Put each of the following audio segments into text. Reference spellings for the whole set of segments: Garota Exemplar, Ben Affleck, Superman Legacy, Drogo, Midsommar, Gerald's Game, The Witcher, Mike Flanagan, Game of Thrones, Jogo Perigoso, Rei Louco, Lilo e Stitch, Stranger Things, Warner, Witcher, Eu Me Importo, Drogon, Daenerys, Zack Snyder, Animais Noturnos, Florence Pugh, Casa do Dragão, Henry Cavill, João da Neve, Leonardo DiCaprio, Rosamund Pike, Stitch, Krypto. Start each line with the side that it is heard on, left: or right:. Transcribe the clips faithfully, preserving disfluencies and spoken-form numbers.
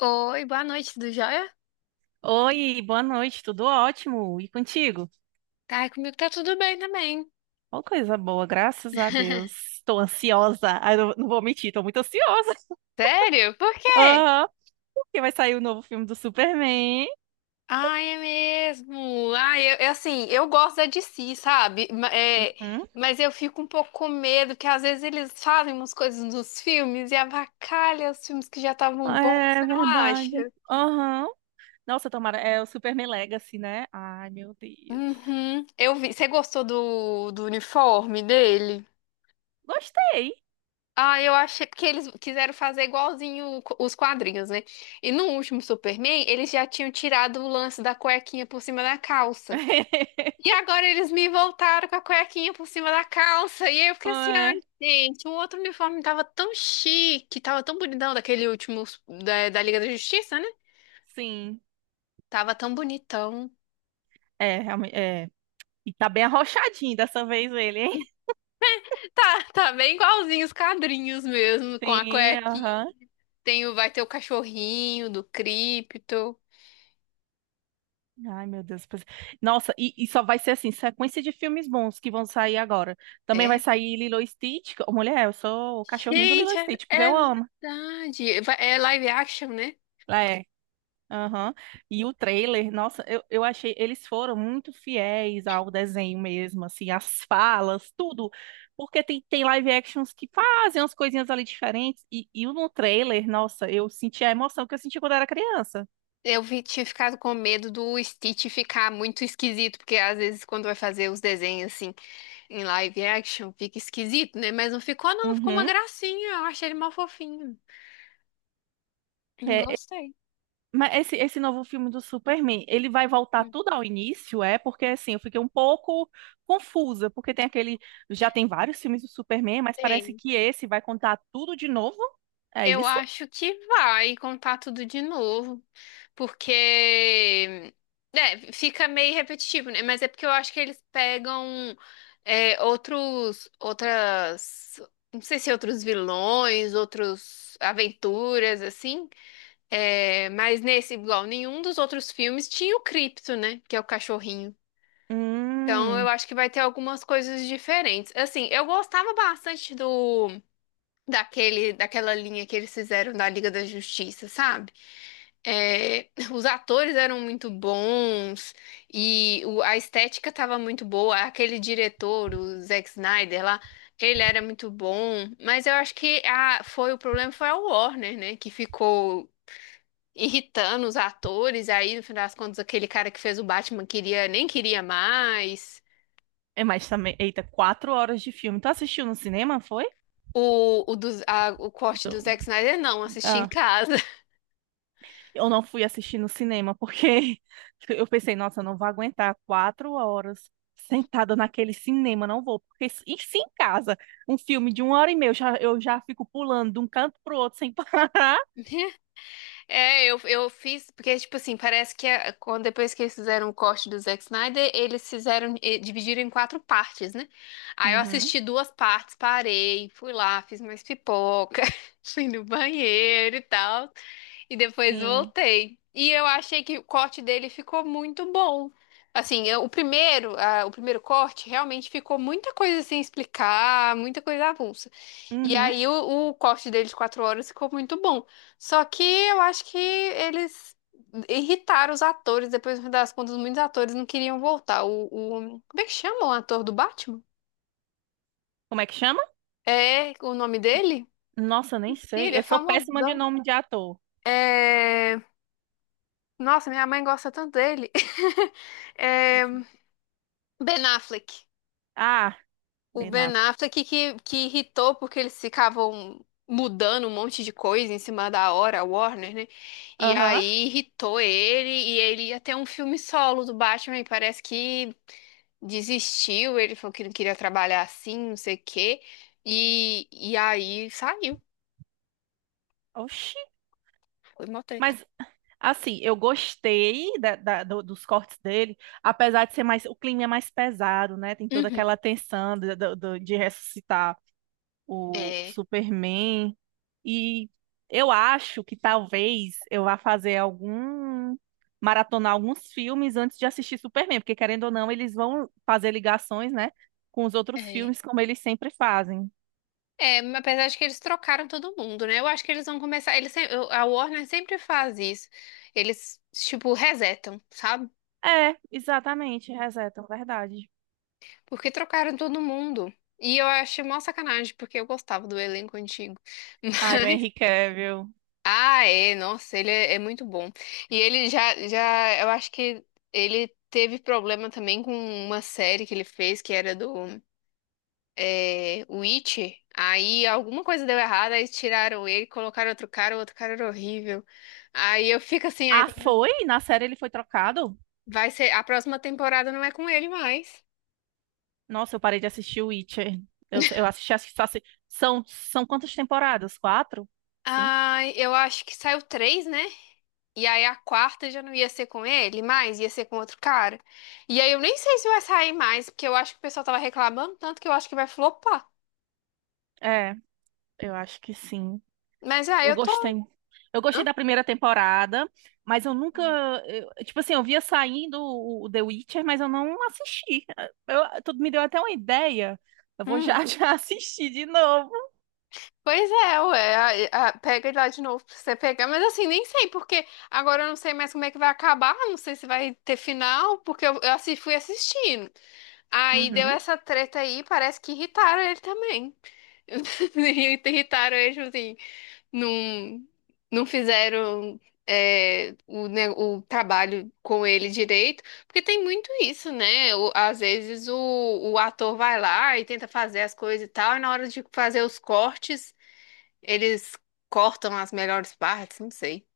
left: Oi, boa noite, tudo jóia?
right: Oi, boa noite, tudo ótimo? E contigo?
left: Ai, comigo tá tudo bem também.
right: Ó, coisa boa, graças a Deus. Tô ansiosa. Ah, não, não vou mentir, tô muito ansiosa.
left: Sério? Por quê?
right: Aham, porque vai sair o novo filme do Superman.
left: Ai, é mesmo. Ai, eu, eu, assim, eu gosto da D C, sabe? Ma- é,
right: Uhum.
left: mas eu fico um pouco com medo, que às vezes eles fazem umas coisas nos filmes e avacalha os filmes que já estavam bons, você
right: É
left: não
right: verdade.
left: acha?
right: Aham. Nossa, tomara. É o Superman Legacy, né? Ai, meu Deus.
left: Uhum. Eu vi. Você gostou do, do uniforme dele?
right: Gostei.
left: Ah, eu achei porque eles quiseram fazer igualzinho o co- os quadrinhos, né? E no último Superman, eles já tinham tirado o lance da cuequinha por cima da calça. E agora eles me voltaram com a cuequinha por cima da calça. E aí eu fiquei assim, ai,
right: É,
left: gente, o outro uniforme tava tão chique, tava tão bonitão daquele último da, da Liga da Justiça, né?
right: sim.
left: Tava tão bonitão.
right: É, realmente. É. E tá bem arrochadinho dessa vez ele, hein?
left: Tá, tá bem igualzinho os quadrinhos mesmo, com a
right: Sim,
left: cuequinha.
right: aham.
left: Tem o, vai ter o cachorrinho do Krypto.
right: Ai, meu Deus. pois- Nossa, e, e só vai ser assim, sequência de filmes bons que vão sair agora. Também vai sair Lilo e Stitch. Ô, Mulher, eu sou o cachorrinho do Lilo e
left: Gente, é,
right: Stitch, porque
left: é
right: eu amo.
left: verdade. Va- É live action, né?
right: É. Aham. E o trailer, nossa, eu, eu achei, eles foram muito fiéis ao desenho mesmo, assim, as falas, tudo. Porque tem, tem live actions que fazem umas coisinhas ali diferentes. E, e no trailer, nossa, eu senti a emoção que eu senti quando era criança.
left: Eu vi- tinha ficado com medo do Stitch ficar muito esquisito, porque às vezes quando vai fazer os desenhos assim em live action, fica esquisito, né? Mas não ficou, não, ficou uma
right: Uhum.
left: gracinha. Eu achei ele mal fofinho.
right: É,
left: Gostei.
right: mas esse, esse novo filme do Superman, ele vai voltar
left: Hum.
right: tudo ao início, é? Porque assim, eu fiquei um pouco confusa, porque tem aquele, já tem vários filmes do Superman, mas parece
left: Tem.
right: que esse vai contar tudo de novo. É
left: Eu
right: isso?
left: acho que vai contar tudo de novo. Porque, né, fica meio repetitivo, né? Mas é porque eu acho que eles pegam é, outros, outras, não sei se outros vilões, outros aventuras, assim. É, mas nesse, igual, nenhum dos outros filmes tinha o Cripto, né? Que é o cachorrinho. Então eu
right: Hum.
left: acho que vai ter algumas coisas diferentes. Assim, eu gostava bastante do daquele, daquela linha que eles fizeram da Liga da Justiça, sabe? É, os atores eram muito bons e o- a estética estava muito boa. Aquele diretor, o Zack Snyder lá, ele era muito bom. Mas eu acho que a, foi o problema foi a Warner, né? Que ficou irritando os atores. Aí, no final das contas, aquele cara que fez o Batman queria nem queria mais.
right: É, mas também, eita, quatro horas de filme. Tu assistiu no cinema, foi?
left: O, o, dos- a- o corte
right: Então,
left: do Zack Snyder, não, assisti em casa.
right: eu não fui assistir no cinema porque eu pensei, nossa, eu não vou aguentar quatro horas sentada naquele cinema, não vou. Porque se- e se em casa, um filme de uma hora e meia, eu já, eu já fico pulando de um canto pro outro sem parar.
left: É, eu, eu fiz, porque, tipo assim, parece que a- quando, depois que eles fizeram o corte do Zack Snyder, eles fizeram, eh, dividiram em quatro partes, né? Aí eu
right: Uhum,
left: assisti duas partes, parei, fui lá, fiz mais pipoca, fui no banheiro e tal, e depois
right: sim.
left: voltei. E eu achei que o corte dele ficou muito bom. Assim, eu- o primeiro, ah, o primeiro corte realmente ficou muita coisa sem explicar, muita coisa avulsa. E
right: Uhum.
left: aí o, o corte deles de quatro horas ficou muito bom. Só que eu acho que eles irritaram os atores. Depois, no fim das contas, muitos atores não queriam voltar. O, o- como é que chama o ator do Batman?
right: Como é que chama?
left: É o nome dele?
right: Nossa, eu nem
left: Esqueci,
right: sei.
left: ele é
right: Eu sou péssima de
left: famosão.
right: nome de ator.
left: É... Nossa, minha mãe gosta tanto dele. É... Ben Affleck.
right: Ah,
left: O
right: Ben
left: Ben
right: Affleck.
left: Affleck que, que irritou porque eles ficavam mudando um monte de coisa em cima da hora, a Warner, né? E
right: Aham.
left: aí irritou ele e ele ia ter um filme solo do Batman e parece que desistiu, ele falou que não queria trabalhar assim, não sei o quê. E, e aí saiu,
right: Oxi.
left: foi mó treta.
right: Mas assim, eu gostei da- da- do- dos cortes dele, apesar de ser mais, o clima é mais pesado, né? Tem toda
left: Uhum.
right: aquela tensão de, do- do- de ressuscitar o, o
left: É,
right: Superman. E eu acho que talvez eu vá fazer algum, maratonar alguns filmes antes de assistir Superman, porque querendo ou não, eles vão fazer ligações, né, com os outros
left: é.
right: filmes, como eles sempre fazem.
left: É, mas apesar de que eles trocaram todo mundo, né? Eu acho que eles vão começar. Eles, sem- eu- A Warner sempre faz isso. Eles, tipo, resetam, sabe?
right: É, exatamente, resetam, verdade.
left: Porque trocaram todo mundo. E eu achei mó sacanagem, porque eu gostava do elenco antigo.
right: Ai, o Henry Cavill.
left: Ah, é, nossa, ele é, é muito bom. E ele já, já, eu acho que ele teve problema também com uma série que ele fez, que era do é, Witcher. Aí alguma coisa deu errado, aí tiraram ele, colocaram outro cara, o outro cara era horrível. Aí eu fico assim, ah,
right: Ah,
left: então
right: foi? Na série ele foi trocado?
left: vai ser, a próxima temporada não é com ele mais.
right: Nossa, eu parei de assistir o Witcher. Eu, eu assisti, assisti, assi- são, são quantas temporadas? Quatro? Cinco?
left: Ah, eu acho que saiu três, né? E aí a quarta já não ia ser com ele mais, ia ser com outro cara. E aí eu nem sei se vai sair mais, porque eu acho que o pessoal tava reclamando tanto que eu acho que vai flopar.
right: É, eu acho que sim.
left: Mas aí
right: Eu
left: eu tô.
right: gostei. Eu gostei
left: Hã?
right: da primeira temporada, mas eu nunca. Eu- tipo assim, eu via saindo o, o The Witcher, mas eu não assisti. Eu, tudo me deu até uma ideia. Eu vou
left: Hum.
right: já já assistir de novo.
left: Pois é, ué, a- a- pega ele lá de novo pra você pegar, mas assim, nem sei, porque agora eu não sei mais como é que vai acabar, não sei se vai ter final, porque eu, eu assi- fui assistindo. Aí deu
right: Uhum.
left: essa treta aí, parece que irritaram ele também. Irritaram ele, tipo assim. Não, não fizeram é, o, ne- o trabalho com ele direito, porque tem muito isso, né? O- às vezes o, o ator vai lá e tenta fazer as coisas e tal, e na hora de fazer os cortes, eles cortam as melhores partes, não sei.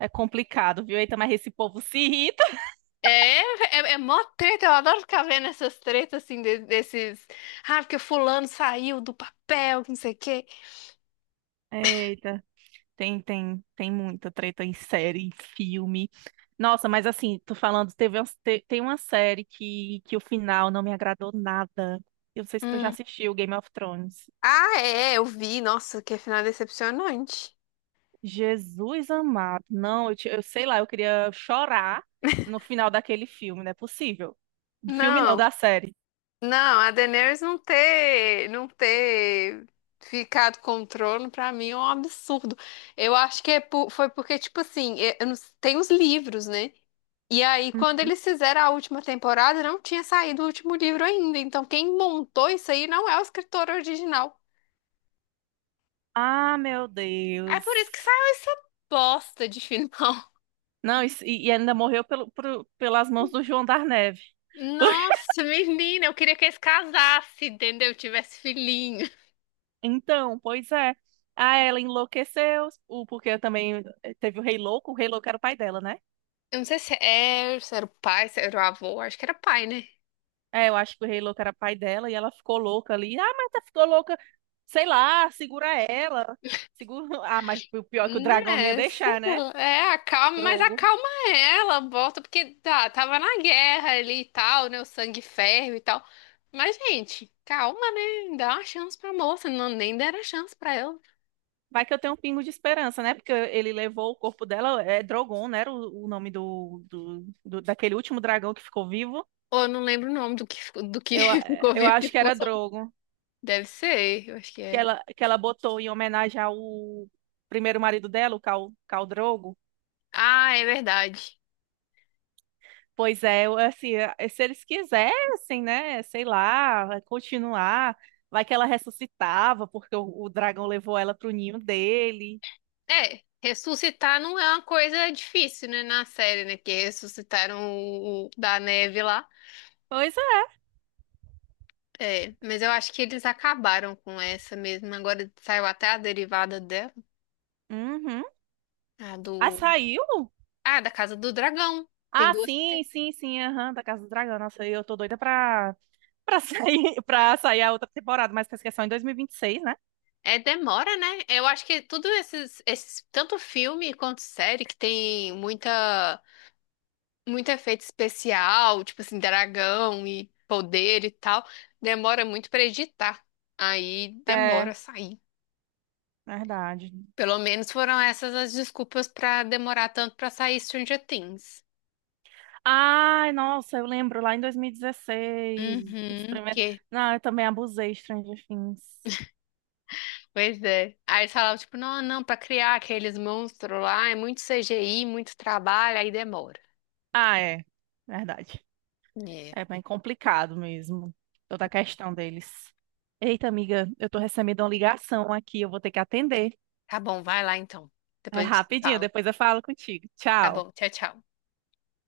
right: É complicado, viu? Eita, mas esse povo se irrita.
left: É, é, é mó treta, eu adoro ficar vendo essas tretas assim, de- desses. Ah, porque fulano saiu do papel, que não sei o quê.
right: Eita. Tem, tem, tem muita treta em série, em filme. Nossa, mas assim, tô falando, teve, umas- te- tem uma série que, que o final não me agradou nada. Eu não sei se tu já
left: Hum.
right: assistiu Game of Thrones.
left: Ah, é, eu vi, nossa, que é final decepcionante.
right: Jesus amado. Não, eu, te- eu sei lá, eu queria chorar no final daquele filme, não é possível. Do filme não,
left: Não.
right: da série.
left: Não, a Daenerys não ter, não ter ficado com o trono, pra mim é um absurdo. Eu acho que é por- foi porque, tipo assim, é- eu não- tem os livros, né? E aí, quando eles fizeram a última temporada, não tinha saído o último livro ainda. Então, quem montou isso aí não é o escritor original.
right: Ah, meu
left: É
right: Deus.
left: por isso que saiu essa bosta de final.
right: Não, isso- E, e ainda morreu pelo, pro- pelas mãos do João da Neve.
left: Nossa, menina, eu queria que eles casassem, entendeu? Tivesse filhinho.
right: Então, pois é. Ah, ela enlouqueceu, o- porque também eh, teve o Rei Louco, o Rei Louco era o pai dela, né?
left: Eu não sei se era, se era o pai, se era o avô, acho que era pai, né?
right: É, eu acho que o Rei Louco era pai dela e ela ficou louca ali. Ah, mas tá ficou louca, sei lá, segura ela. Segura... Ah, mas o pior é que o dragão não ia
left: Né, sei
right: deixar, né?
left: lá, é, acalma, mas
right: Drogo.
left: acalma ela, bota, porque tá, tava na guerra ali e tal, né, o sangue ferve e tal, mas gente, calma, né, dá uma chance pra moça, não, nem deram chance pra ela,
right: Vai que eu tenho um pingo de esperança, né? Porque ele levou o corpo dela, é Drogon, né? Era o, o nome do, do, do- daquele último dragão que ficou vivo.
left: ou eu não lembro o nome do que, ficou- do que
right: Eu, eh,
left: ficou
right: eu
left: vivo, que
right: acho que
left: ficou
right: era
left: só, um.
right: Drogo.
left: Deve ser, eu acho que
right: Que
left: é,
right: ela, que ela botou em homenagem ao primeiro marido dela, o Cal, Cal Drogo.
left: ah, é verdade,
right: Pois é, eu, assim, eh, se eles quisessem, né, sei lá, vai continuar, vai que ela ressuscitava, porque o, o dragão levou ela pro ninho dele.
left: é, ressuscitar não é uma coisa difícil, né, na série, né, que ressuscitaram o o da neve lá,
right: Pois é.
left: É, mas eu acho que eles acabaram com essa mesmo. Agora saiu até a derivada dela,
right: Uhum.
left: a
right: Ah,
left: do,
right: saiu?
left: ah, da Casa do Dragão. Tem
right: Ah,
left: duas.
right: sim, sim, sim, aham, da Casa do Dragão. Nossa, eu tô doida pra, pra sair, pra sair a outra temporada, mas parece que é só em dois mil e vinte e seis, né?
left: É, demora, né? Eu acho que tudo esses, esses, tanto filme quanto série que tem muita, muito efeito especial, tipo assim, dragão e poder e tal, demora muito pra editar. Aí demora a
right: É,
left: sair.
right: verdade.
left: Pelo menos foram essas as desculpas pra demorar tanto pra sair Stranger Things.
right: Ai, nossa, eu lembro lá em dois mil e dezesseis, os
left: Uhum,
right: primeiros...
left: que
right: Não, eu também abusei de Stranger Things.
left: Pois é. Aí eles falavam, tipo, não, não, pra criar aqueles monstros lá é muito C G I, muito trabalho, aí demora.
right: Ah, é. Verdade.
left: É.
right: É bem complicado mesmo, toda a questão deles. Eita, amiga, eu tô recebendo uma ligação aqui, eu vou ter que atender.
left: Tá bom, vai lá então.
right: É
left: Depois a gente se
right: rapidinho,
left: fala.
right: depois eu falo contigo.
left: Tá
right: Tchau.
left: bom, tchau, tchau.